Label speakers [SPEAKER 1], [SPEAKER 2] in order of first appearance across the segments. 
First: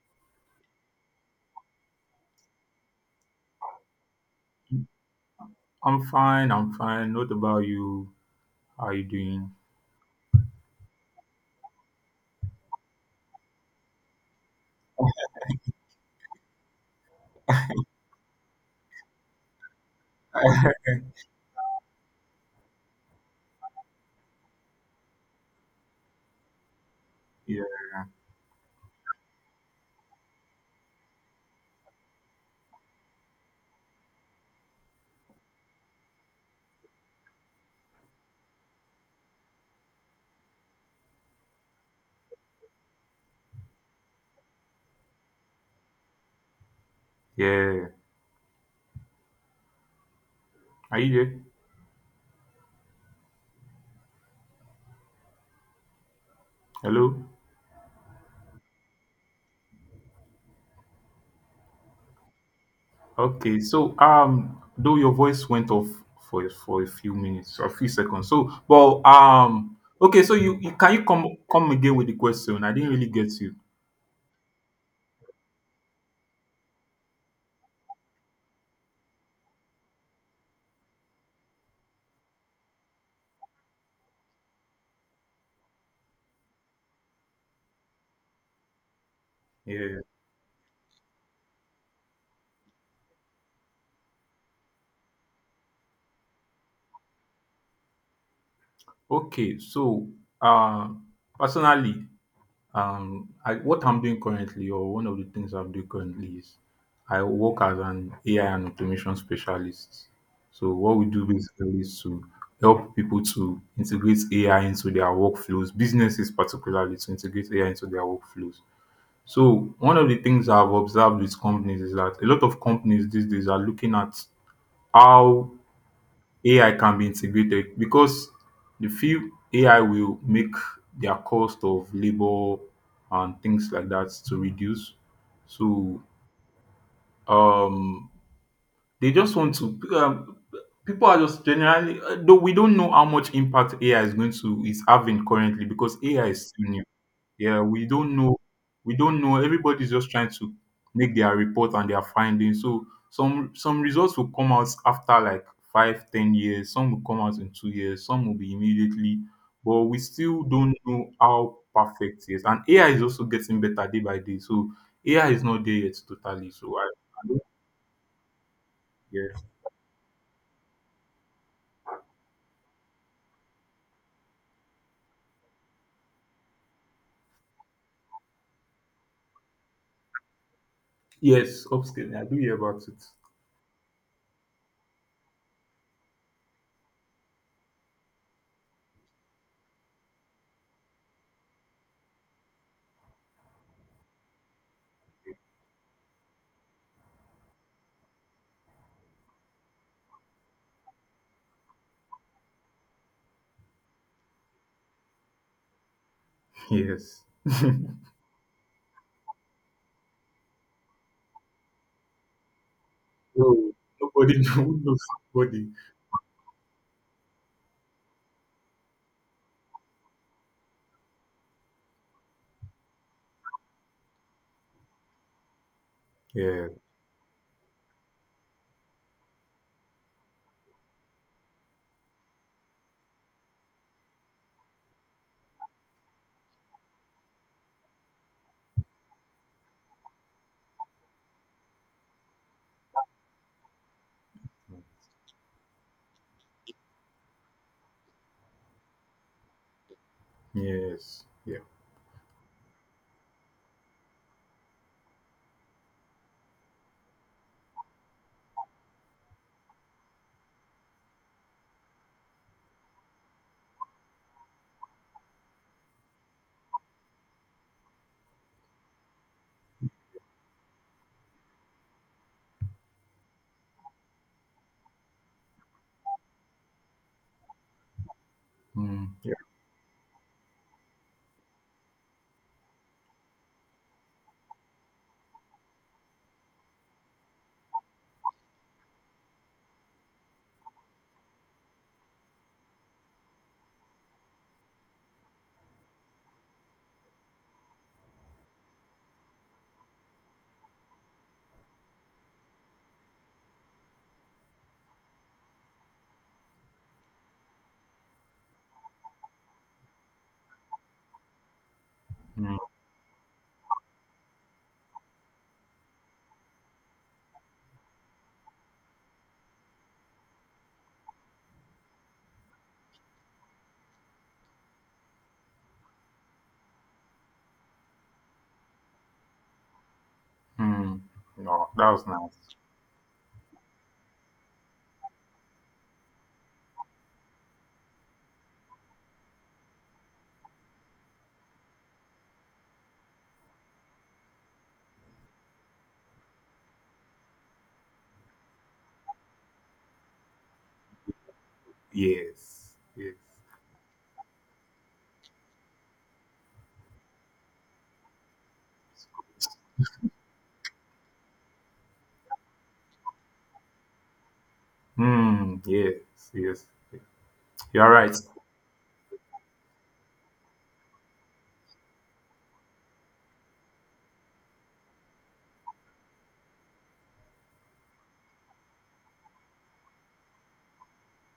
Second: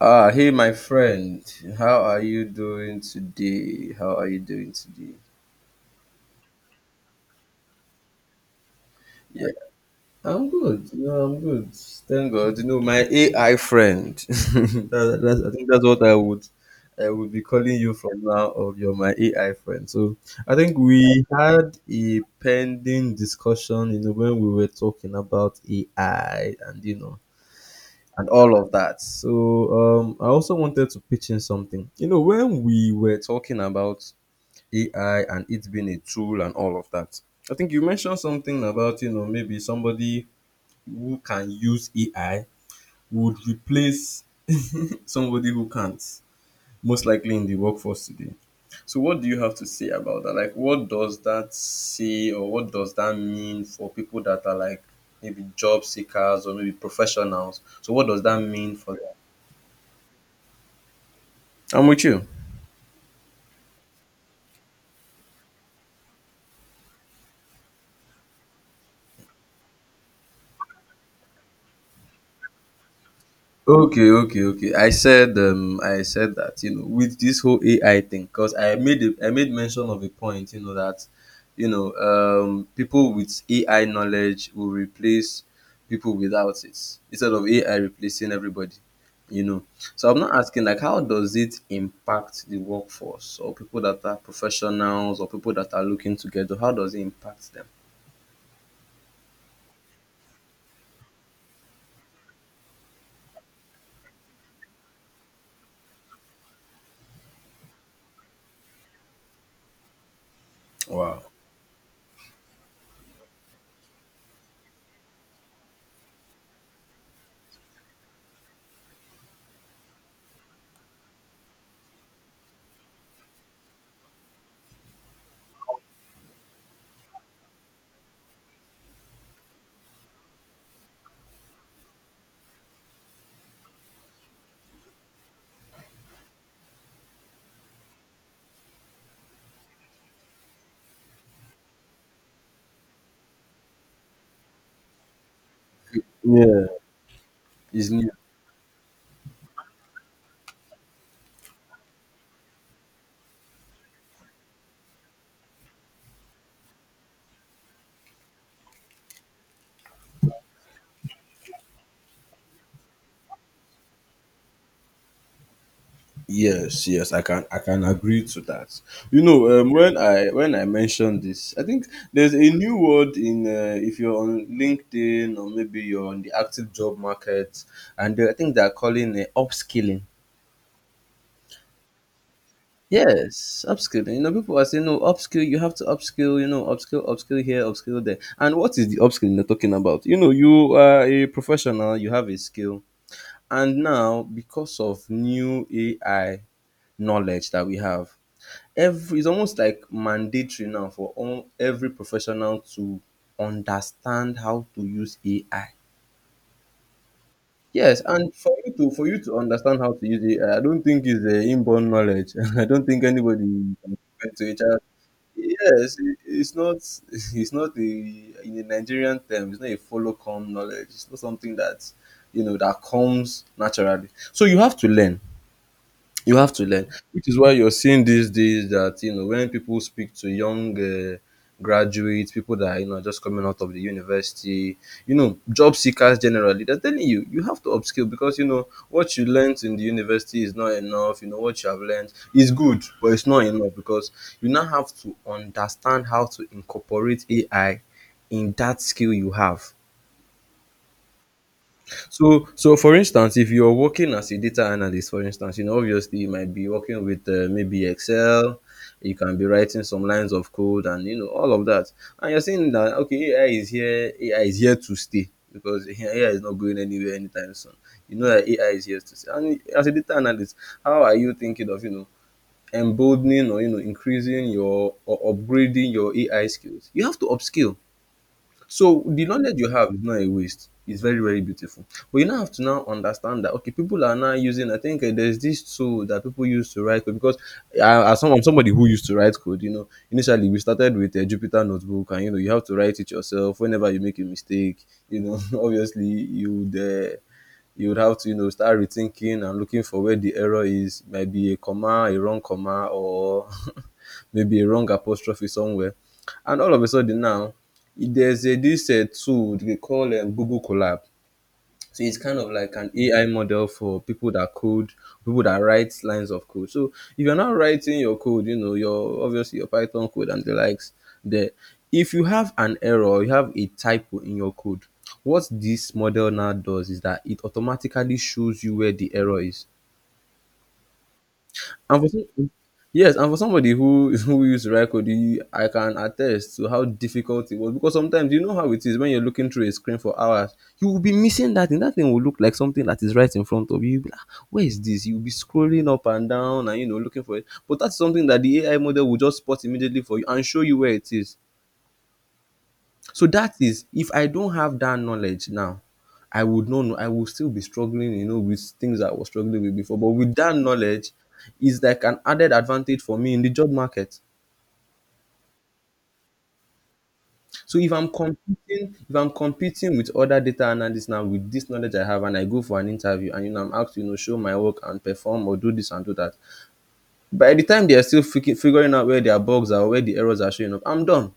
[SPEAKER 1] Ah, hey, my friend. How are you doing today?
[SPEAKER 2] I'm fine. I'm fine. What about you? How are you
[SPEAKER 1] Yeah,
[SPEAKER 2] doing?
[SPEAKER 1] I'm good. You know, I'm good. Thank God. You know, my AI friend. I think that's I would be calling you from now. Of your my AI friend. So I think we had a pending discussion. You know, when we were talking about AI and
[SPEAKER 2] Yeah.
[SPEAKER 1] and all of that. So I also wanted to pitch in something. You know, when we were talking about AI and it being a tool and all of that. I think you mentioned something about, maybe somebody who can use AI would replace somebody who can't, most likely in the
[SPEAKER 2] Yeah.
[SPEAKER 1] workforce today. So what do you have to say about that? Like what
[SPEAKER 2] Are you
[SPEAKER 1] does
[SPEAKER 2] there?
[SPEAKER 1] that say or what does that mean for people that are like maybe job seekers or maybe
[SPEAKER 2] Hello?
[SPEAKER 1] professionals? So what does that mean for them? I'm with you.
[SPEAKER 2] Okay. So, though your voice went off for a few minutes or a few seconds. So, well, okay. So you can you come again with the question? I didn't really get you.
[SPEAKER 1] Okay. I said that, with this whole AI thing, because I made mention of a point, that people with AI knowledge will replace people without it. Instead of AI replacing everybody, you know.
[SPEAKER 2] Yeah.
[SPEAKER 1] So I'm not asking like how does it impact the workforce or people that are professionals or people that are looking to get job? How does it impact them?
[SPEAKER 2] Okay. So, um, personally. What I'm doing currently, or one of the things I'm doing currently, is I work as an AI and automation specialist. So, what we
[SPEAKER 1] Wow.
[SPEAKER 2] do basically is to help people to integrate AI into their workflows, businesses particularly, to integrate AI into their workflows. So, one of the things I've observed with companies is that a lot of companies these days are looking at how AI can be integrated because the few AI will make their cost of labor and things like that to reduce. So um, they just want to. People are just generally, though we don't know how much impact AI is going to is having currently because AI is
[SPEAKER 1] Yeah.
[SPEAKER 2] still new. Yeah, we
[SPEAKER 1] Is
[SPEAKER 2] don't know. We don't know. Everybody's just trying to make their report and their findings. So some results will come out after like 5, 10 years. Some will come out in 2 years. Some will be immediately. But we still don't know how perfect it is. And AI is also getting better day by day. So AI is not there yet totally. So
[SPEAKER 1] Yes,
[SPEAKER 2] I,
[SPEAKER 1] I
[SPEAKER 2] I don't.
[SPEAKER 1] can agree to that.
[SPEAKER 2] Yeah.
[SPEAKER 1] When I mentioned this, I think there's a new word in if you're on LinkedIn or maybe you're on the active job market, and I think they're calling it upskilling.
[SPEAKER 2] Yes, upscaling. I do hear about it.
[SPEAKER 1] Yes, upskilling. You know, people are saying, no, upskill, you have to upskill, you know, upskill, upskill here, upskill there. And what is the upskilling they're talking about? You know, you are a professional, you have a skill. And now, because of new AI knowledge that we have, every it's almost like mandatory now for every professional to understand how to use AI.
[SPEAKER 2] Yes.
[SPEAKER 1] Yes, and for you to understand how to use AI, I don't think it's a inborn knowledge. I don't think
[SPEAKER 2] So
[SPEAKER 1] anybody can compare
[SPEAKER 2] nobody
[SPEAKER 1] to each
[SPEAKER 2] knows
[SPEAKER 1] other.
[SPEAKER 2] nobody.
[SPEAKER 1] Yes, it's not it's not a in the Nigerian term. It's not a follow come knowledge. It's not something that you know that comes naturally. So you have to learn. You have to
[SPEAKER 2] Yeah.
[SPEAKER 1] learn, which is why you're seeing these days that you know when people speak to young graduates, people that you know are just coming out of the university, you know, job seekers generally, they're telling you you have to upskill because you know what you learned in the university is not enough. You know what you have learned is good, but it's not enough because you now have to understand how to incorporate AI in that skill you have.
[SPEAKER 2] Yes. Yeah.
[SPEAKER 1] So, for instance, if you're working as a data analyst, for instance, you know, obviously you might be working with maybe Excel, you can be writing some lines of code and, you know, all of that. And you're saying that, okay, AI is here, AI is here to stay because AI is not going anywhere anytime soon. You know that AI is here to stay. And as a data analyst, how are you thinking of, you know, emboldening or, you know, increasing your or upgrading your AI skills? You have to upskill so
[SPEAKER 2] Mm,
[SPEAKER 1] the
[SPEAKER 2] yeah.
[SPEAKER 1] knowledge you have is not a waste. It's very, very beautiful. But you now have to now understand that okay, people are now using. I think there's this tool that people use to write code because I, as somebody who used to write code, you know, initially we started with a Jupyter notebook, and you know, you have to write it yourself whenever you make a mistake. You know, obviously you would have to you know start rethinking and looking for where the error is might be a wrong comma or maybe a wrong apostrophe somewhere and all of a sudden now this tool they call Google Collab. So it's kind of
[SPEAKER 2] Mm.
[SPEAKER 1] like an AI model for people that code, people that write lines of code. So if you're not writing your code, you know, your obviously your Python code and the likes there. If you have an error, you have a typo in your code. What this model now does is that it automatically shows you where the error is.
[SPEAKER 2] Mm. No, that
[SPEAKER 1] And
[SPEAKER 2] was
[SPEAKER 1] for some,
[SPEAKER 2] nice.
[SPEAKER 1] yes, and for somebody who who used to write code, I can attest to how difficult it was because sometimes you know how it is when you're looking through a screen for hours, you will be missing that and that thing will look like something that is right in front of you. You'll be like, "Ah, where is this?" You'll be scrolling up and down and you know looking for it. But that's something that the AI model will just spot immediately for you and show you where it is.
[SPEAKER 2] Yes. Yes.
[SPEAKER 1] So that is if I don't have that knowledge now, I would not know. I will still be struggling, you know, with things I was struggling with before. But with that knowledge, is like an added advantage for me in the job market.
[SPEAKER 2] Mm. Yes. Yes.
[SPEAKER 1] So
[SPEAKER 2] You're right.
[SPEAKER 1] if I'm competing with other data analysts now with this knowledge I have, and I go for an interview, and you know, I'm asked, to, you know, show my work and perform or do this and do that. By the time they are still figuring out where their bugs are, where the errors are showing up, I'm done.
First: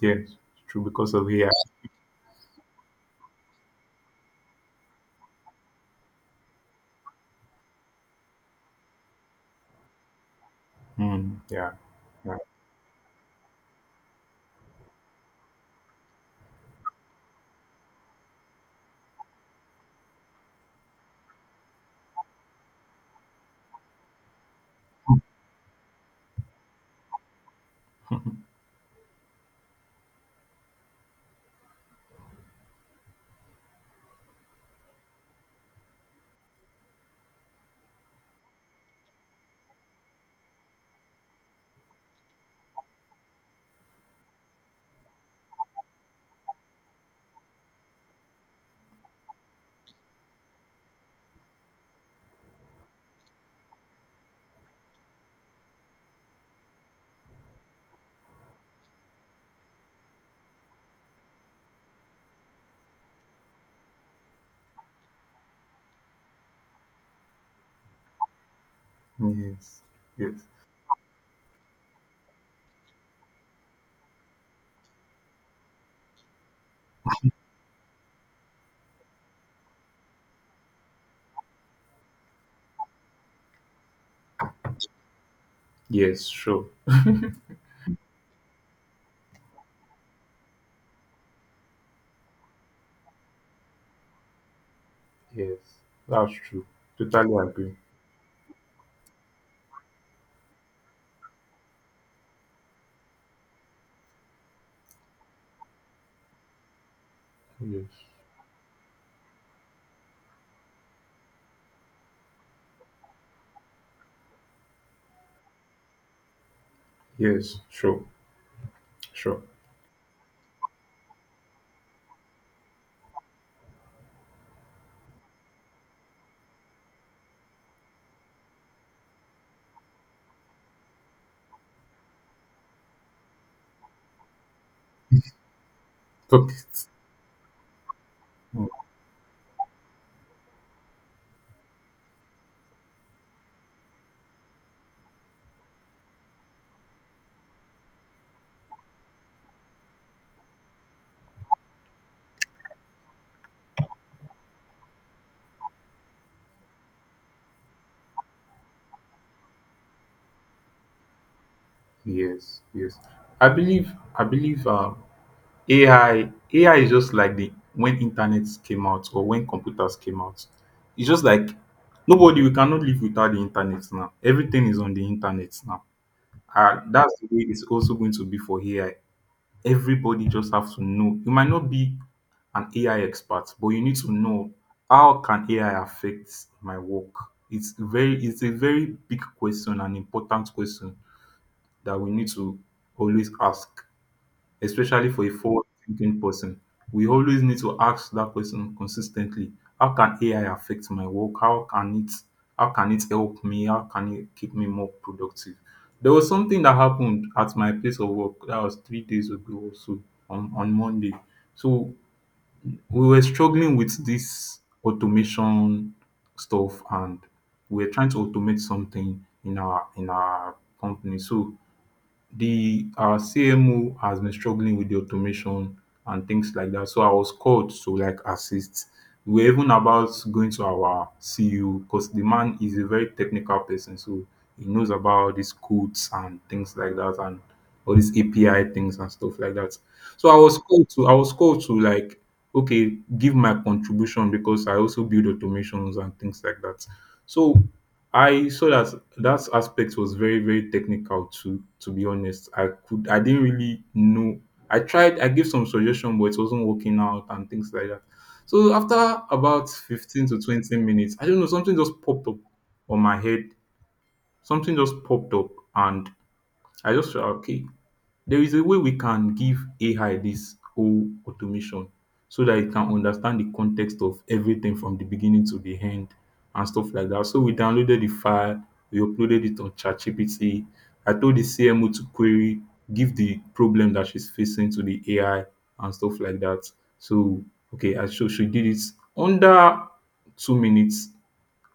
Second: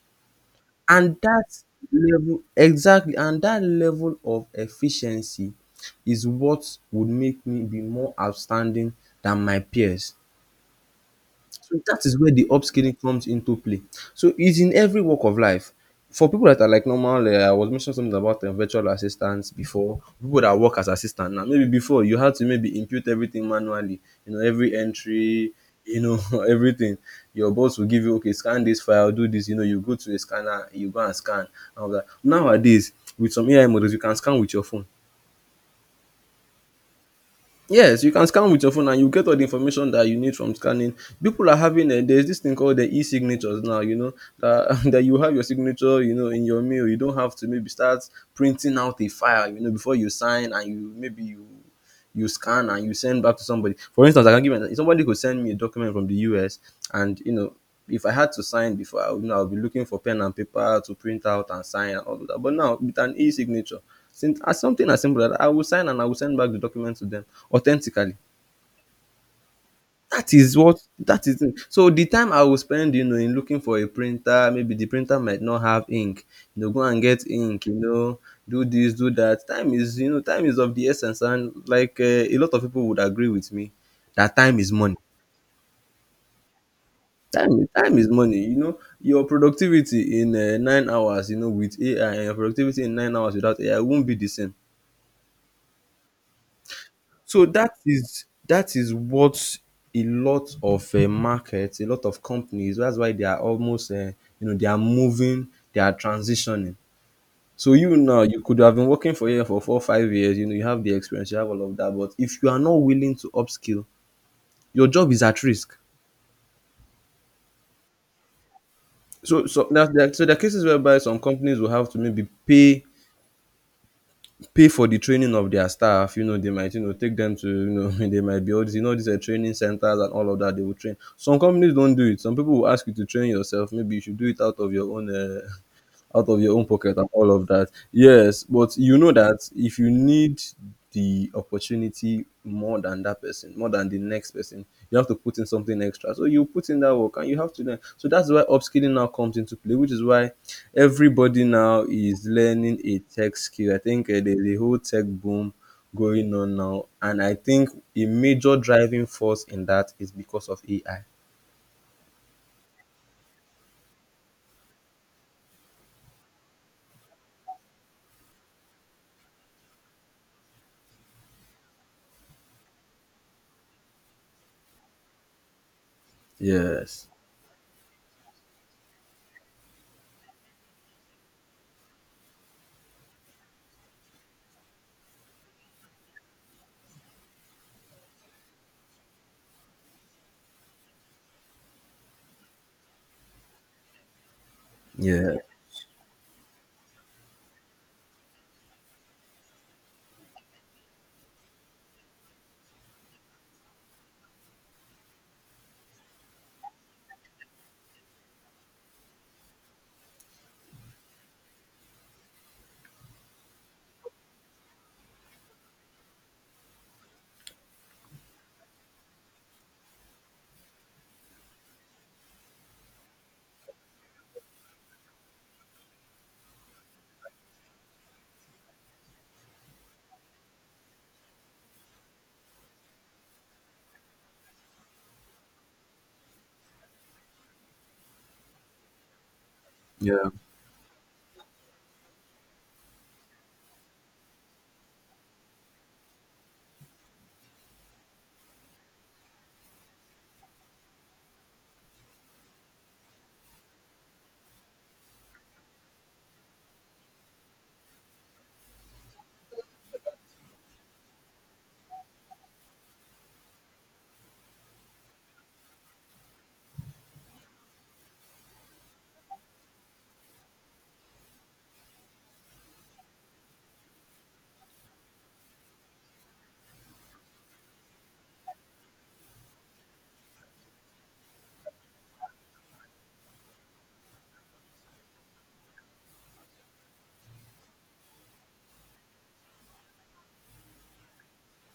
[SPEAKER 2] Yes. True because
[SPEAKER 1] And
[SPEAKER 2] of AI.
[SPEAKER 1] that and that level of efficiency is what would make me be more outstanding than my peers.
[SPEAKER 2] Mm. Yeah.
[SPEAKER 1] So that is where
[SPEAKER 2] Yeah.
[SPEAKER 1] the upskilling comes into play. So it's in every walk of life. For people that are like normal, I was mentioning something about virtual assistants before. People that work as assistant now, maybe before you had to maybe input everything manually. You know, every entry, you know, everything. Your boss will give you, okay, scan this file, do this. You know, you go to a scanner, you go and scan. And all that. Nowadays, with some AI models, you can scan with your phone. Yes, you can scan with your phone and you get all the information that you need from scanning. People are having a there's this thing called the e-signatures now, you know, that you have your signature, you know, in your mail. You don't have to maybe start printing out a file, you know, before you sign and you scan and you send back to somebody. For instance, I can give an, somebody could send me a document from the US and you know if I had to sign before, I would know I'll be looking for pen and paper to print out and sign and all of that. But now with an e-signature, since as something as simple as that, I will sign and I will send back the document to them authentically.
[SPEAKER 2] Yes.
[SPEAKER 1] That
[SPEAKER 2] Yes.
[SPEAKER 1] is what that is. It. So the time I will spend, you know, in looking for a printer, maybe the printer might not have ink. You know, go and get ink. You know, do this, do that. Time is, you know, time is of the essence, and like a lot of people would agree with me, that time is money.
[SPEAKER 2] Yes. Sure.
[SPEAKER 1] Time is money. You know, your productivity in 9 hours, you know, with AI and your productivity in 9 hours without AI won't be the same.
[SPEAKER 2] Yes. That's true. Totally
[SPEAKER 1] So that
[SPEAKER 2] agree.
[SPEAKER 1] is that is what a lot of markets, a lot of companies, that's why they are almost you know, they are moving, they are transitioning. So
[SPEAKER 2] Yes.
[SPEAKER 1] you now, you could have been working for here for four, 5 years, you know, you have the experience, you have all of that, but if you are not willing to upskill, your job is at risk.
[SPEAKER 2] Yes. Sure. Sure.
[SPEAKER 1] So now there are cases whereby some companies will have to maybe pay for the training of their staff. You know, they might, you know, take them to, you know, they might be all these, you know, these training centers and all of that. They will train. Some companies don't do it. Some people will ask you to train yourself. Maybe you should do it out of your own. Out of
[SPEAKER 2] Okay.
[SPEAKER 1] your own pocket and all of that. Yes,
[SPEAKER 2] Mm.
[SPEAKER 1] but you know that if you need the opportunity more than that person, more than the next person, you have to put in something extra. So you put in that work and you have to learn. So that's why upskilling now comes into play, which is why everybody now is learning a tech skill. I think there's a whole tech boom going on now. And I think a major driving force in that is because of AI.
[SPEAKER 2] Yes. Yes. I believe. I believe. AI is just like the when internet came out or when computers came out. It's just like nobody, we cannot live without the internet now. Everything is on the internet now. And
[SPEAKER 1] Yes.
[SPEAKER 2] that's the way it's also going to be for AI. Everybody just have to know. You might not be an AI expert, but you need to know how can AI affect my work? It's a very big question, an important question that we need to always ask, especially for a
[SPEAKER 1] Yeah.
[SPEAKER 2] forward-thinking person. We always need to ask that question consistently. How can AI affect my work? How can it help me? How can it keep me more productive? There was something that happened at my place of work that was 3 days ago or so on Monday. So we were struggling with this automation stuff and we were trying to automate something in our company. So the our CMO has been struggling with the automation and things like that. So I was called to like assist. We were even about going to our CEO because the man is a very technical person, so he knows about these codes and things like that and all these API things and stuff like that. So
[SPEAKER 1] Yeah.
[SPEAKER 2] I was called to like, okay, give my contribution because I also build automations and things like that. So I saw that that aspect was very, very technical too, to be honest. I didn't really know. I tried, I gave some suggestion, but it wasn't working out and things like that. So after about 15 to 20 minutes, I don't know, something just popped up on my head. Something just popped up and I just felt like, okay, there is a way we can give AI this whole automation so that it can understand the context of everything from the beginning to the end and stuff like that. So we downloaded the file, we uploaded it on ChatGPT. I told the CMO to query, give the problem that she's facing to the AI and stuff like that. So okay, I so she did it, under 2 minutes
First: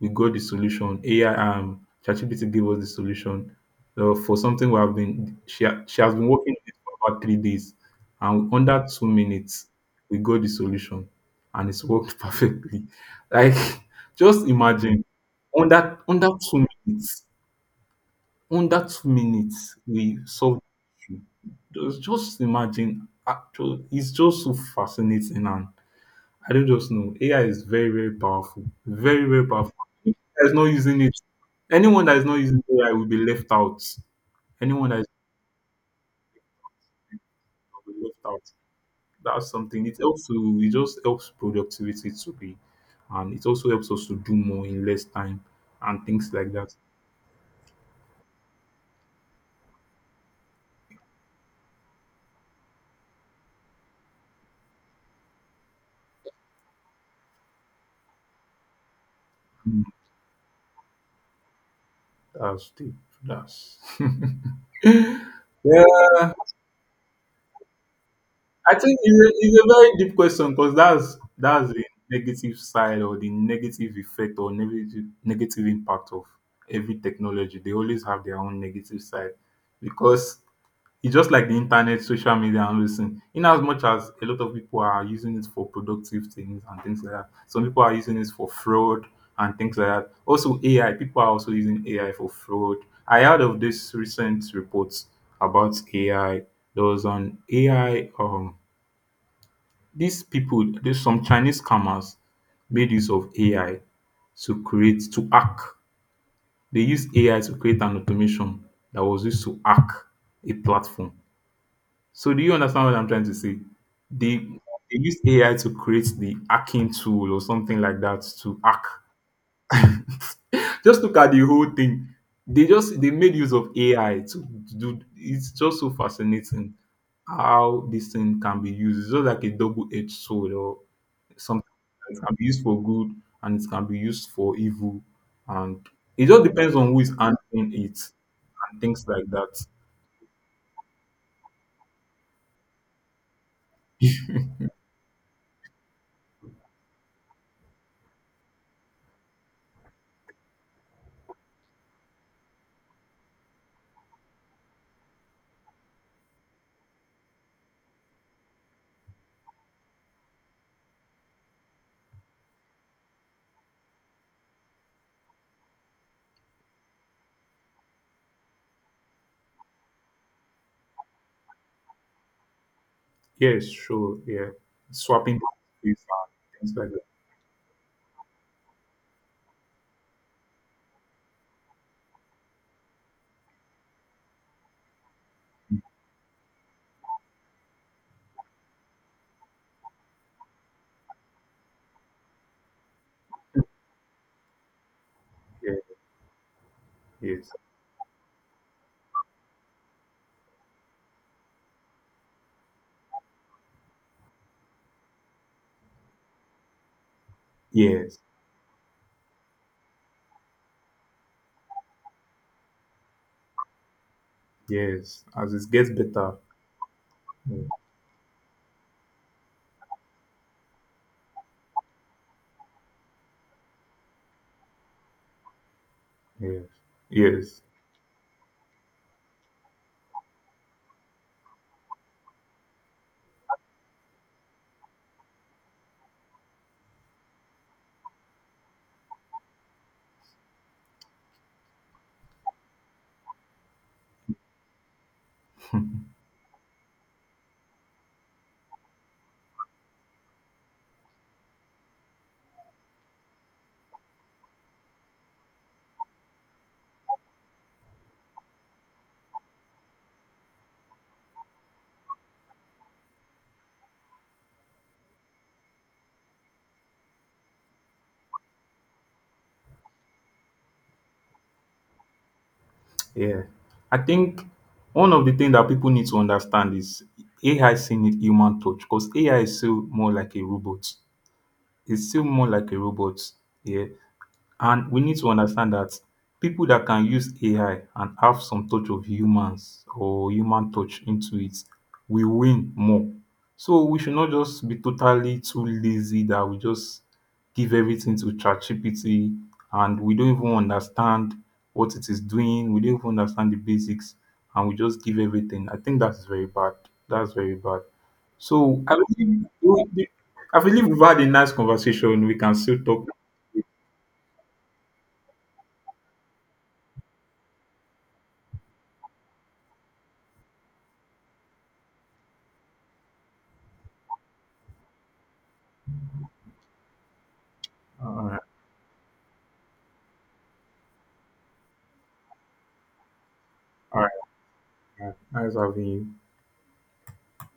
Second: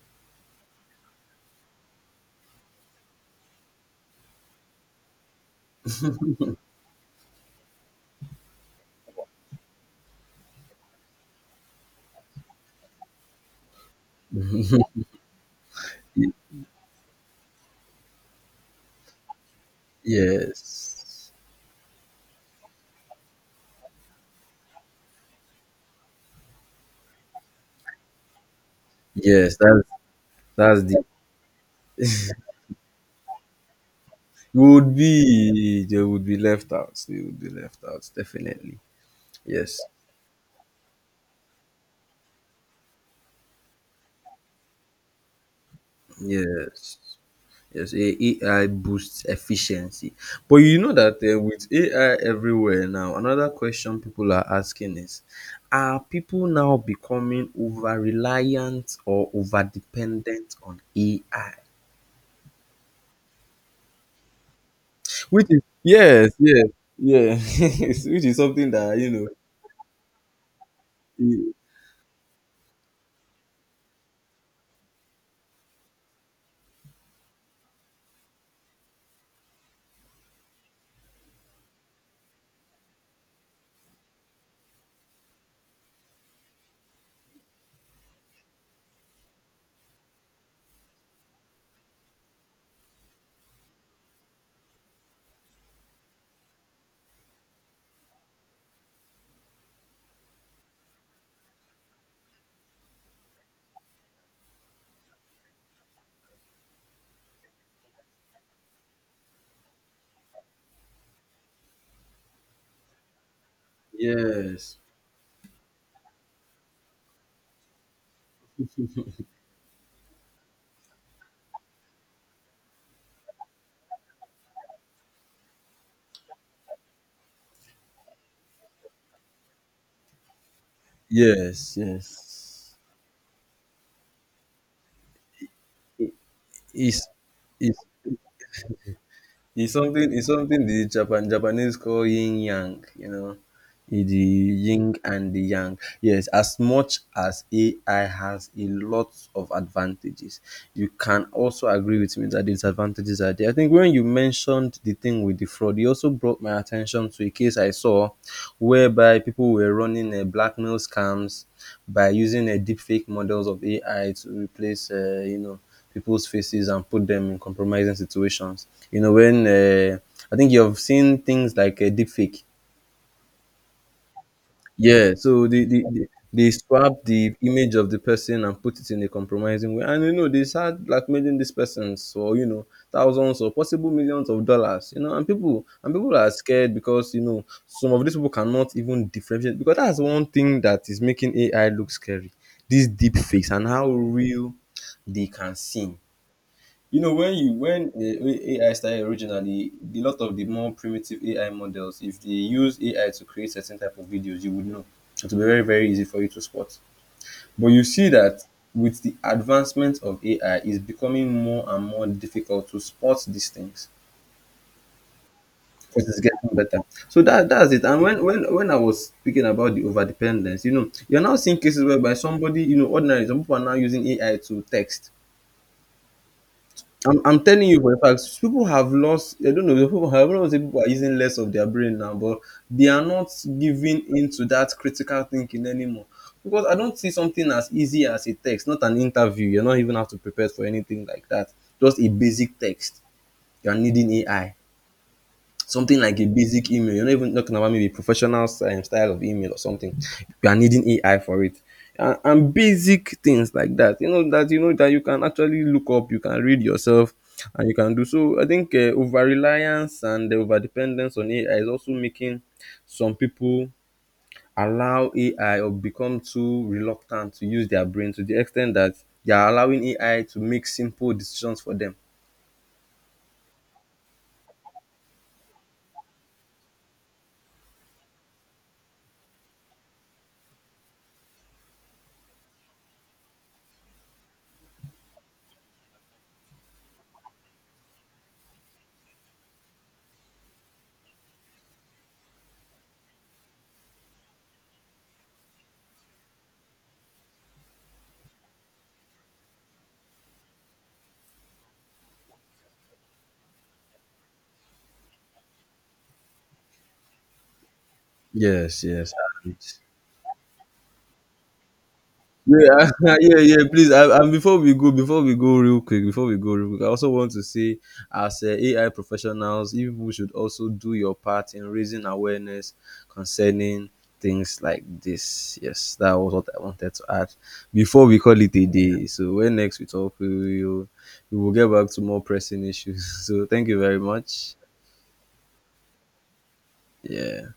[SPEAKER 2] we got the solution. AI, ChatGPT gave us the solution, for something we have been. She has been working on it for about 3 days, and under 2 minutes, we got the solution, and it's worked perfectly. Like, just imagine under
[SPEAKER 1] Y-
[SPEAKER 2] 2 minutes, under 2 minutes, we solved it.
[SPEAKER 1] Yes.
[SPEAKER 2] Just imagine. Actually, it's just so fascinating and I don't just know. AI is very, very powerful. Very, very
[SPEAKER 1] Yes,
[SPEAKER 2] powerful.
[SPEAKER 1] that's
[SPEAKER 2] Anyone that is not
[SPEAKER 1] that's
[SPEAKER 2] using
[SPEAKER 1] the
[SPEAKER 2] it. Anyone that is not using AI will be left out.
[SPEAKER 1] you
[SPEAKER 2] Anyone
[SPEAKER 1] would
[SPEAKER 2] that is
[SPEAKER 1] be they would be left out. They would be left
[SPEAKER 2] not will be
[SPEAKER 1] out,
[SPEAKER 2] left out.
[SPEAKER 1] definitely.
[SPEAKER 2] That's
[SPEAKER 1] Yes.
[SPEAKER 2] something. It just helps productivity to be, and it also helps us to do more in less time and things like that.
[SPEAKER 1] Yes. Yes, AI boosts efficiency. But you know that with AI everywhere now, another question people are asking is, are people now becoming over reliant or over
[SPEAKER 2] Mm.
[SPEAKER 1] dependent on AI?
[SPEAKER 2] That's the that's
[SPEAKER 1] Which is,
[SPEAKER 2] Well,
[SPEAKER 1] yes, yes, yes, which is something
[SPEAKER 2] I think
[SPEAKER 1] that,
[SPEAKER 2] it's a, it's a very deep question because that's
[SPEAKER 1] i-
[SPEAKER 2] that's the negative side or the negative effect or negative impact of every technology. They always have their own negative side because it's just like the internet, social media, and listen. In as much as a lot of people are using it for productive things and things like that, some people are using it for fraud and things like that. Also, AI people are also using AI for fraud. I heard of this recent reports about AI. There was an AI, these people, there's some Chinese scammers made use of AI to hack. They used AI to create an automation that was used to hack a platform. So do you understand what I'm trying to say? They
[SPEAKER 1] yes,
[SPEAKER 2] they used AI to create the hacking tool or something like that to hack. Just look at the whole thing. They made use of AI. To do it's just so fascinating how this thing can be used. It's just like a double-edged sword or something.
[SPEAKER 1] yes,
[SPEAKER 2] It can be used
[SPEAKER 1] yes.
[SPEAKER 2] for good and it can be used for evil. And
[SPEAKER 1] it-
[SPEAKER 2] it just depends on who
[SPEAKER 1] it's
[SPEAKER 2] is handling
[SPEAKER 1] it's
[SPEAKER 2] it and things like
[SPEAKER 1] it's something, it's something the Japanese call yin yang, you know, the
[SPEAKER 2] that.
[SPEAKER 1] yin and the yang. Yes, as much as AI has a lot of advantages, you can also agree with me that the disadvantages are there. I think when you mentioned the thing with the fraud, you also brought my attention to a case I saw whereby people were running a blackmail scams by using a deep fake models of AI to replace, you know, people's faces and put them in compromising situations. You know, when I think you've seen things like a deep fake.
[SPEAKER 2] Yes, sure. Yeah.
[SPEAKER 1] Yeah,
[SPEAKER 2] Swapping
[SPEAKER 1] so
[SPEAKER 2] boundaries
[SPEAKER 1] they
[SPEAKER 2] and things like
[SPEAKER 1] swap the image of the person and put it in a compromising way. And you know, they start blackmailing these persons for, you know, thousands or possible millions of dollars. You know, and people are scared because, you know, some of these people cannot even differentiate, because that's one thing that is making AI look scary. These deep fakes and how real they can
[SPEAKER 2] that.
[SPEAKER 1] seem. You know, when
[SPEAKER 2] Yeah. Yes.
[SPEAKER 1] you when uh, AI started originally, a lot of the more primitive AI models, if they use AI to create certain type of videos, you would know. It will be very easy for you to spot. But you see
[SPEAKER 2] Yes.
[SPEAKER 1] that with the advancement of AI, it's becoming more and more difficult to spot these things
[SPEAKER 2] Yes. As it gets
[SPEAKER 1] because it's
[SPEAKER 2] better.
[SPEAKER 1] getting better. So that
[SPEAKER 2] Yeah.
[SPEAKER 1] that's it. And when I was speaking about the overdependence, you know, you're now seeing cases whereby somebody, you know, ordinarily some people are now using AI to text.
[SPEAKER 2] Yes.
[SPEAKER 1] I'm
[SPEAKER 2] Yes.
[SPEAKER 1] telling you for a fact, people have lost. I don't know. People have, I don't want to say people are using less of their brain now, but they are not giving into that critical thinking anymore. Because I don't see something as easy as a text, not an interview. You do not even have to prepare for anything like that. Just a basic text. You are needing AI, something like a basic email. You're not even talking about maybe professional style of email or something. You are needing AI for it. And basic things like that, you know, that you know that you can actually look up, you can read yourself, and you can do so. I think over reliance and the over dependence on AI is also making some people allow AI, or become too reluctant to use their brain to the extent that they are allowing AI to make simple decisions for them.
[SPEAKER 2] Yeah. I think one of the things that people need to understand is AI still need human touch because AI is still more like a robot. It's still more like a robot. Yeah. And we need to understand that people that can use AI and have some touch of humans or human touch into it will win more. So we should not just be totally too lazy that we just give everything to ChatGPT and we don't even understand what it is doing. We don't even understand the basics and we just give everything. I think that's very bad. That's very bad. So
[SPEAKER 1] Yes,
[SPEAKER 2] I
[SPEAKER 1] yes.
[SPEAKER 2] believe, I believe we've had a nice conversation. We can still
[SPEAKER 1] Yeah,
[SPEAKER 2] talk.
[SPEAKER 1] yeah, yeah. Please, and before we go real quick, I also want to say, as AI professionals, you people should also do your part in raising awareness concerning things like this. Yes, that was what I wanted to add before we
[SPEAKER 2] All right.
[SPEAKER 1] call it a day. So when next we talk, we will get back to more pressing issues. So thank you very much.
[SPEAKER 2] É, mais ovinho.
[SPEAKER 1] Yeah.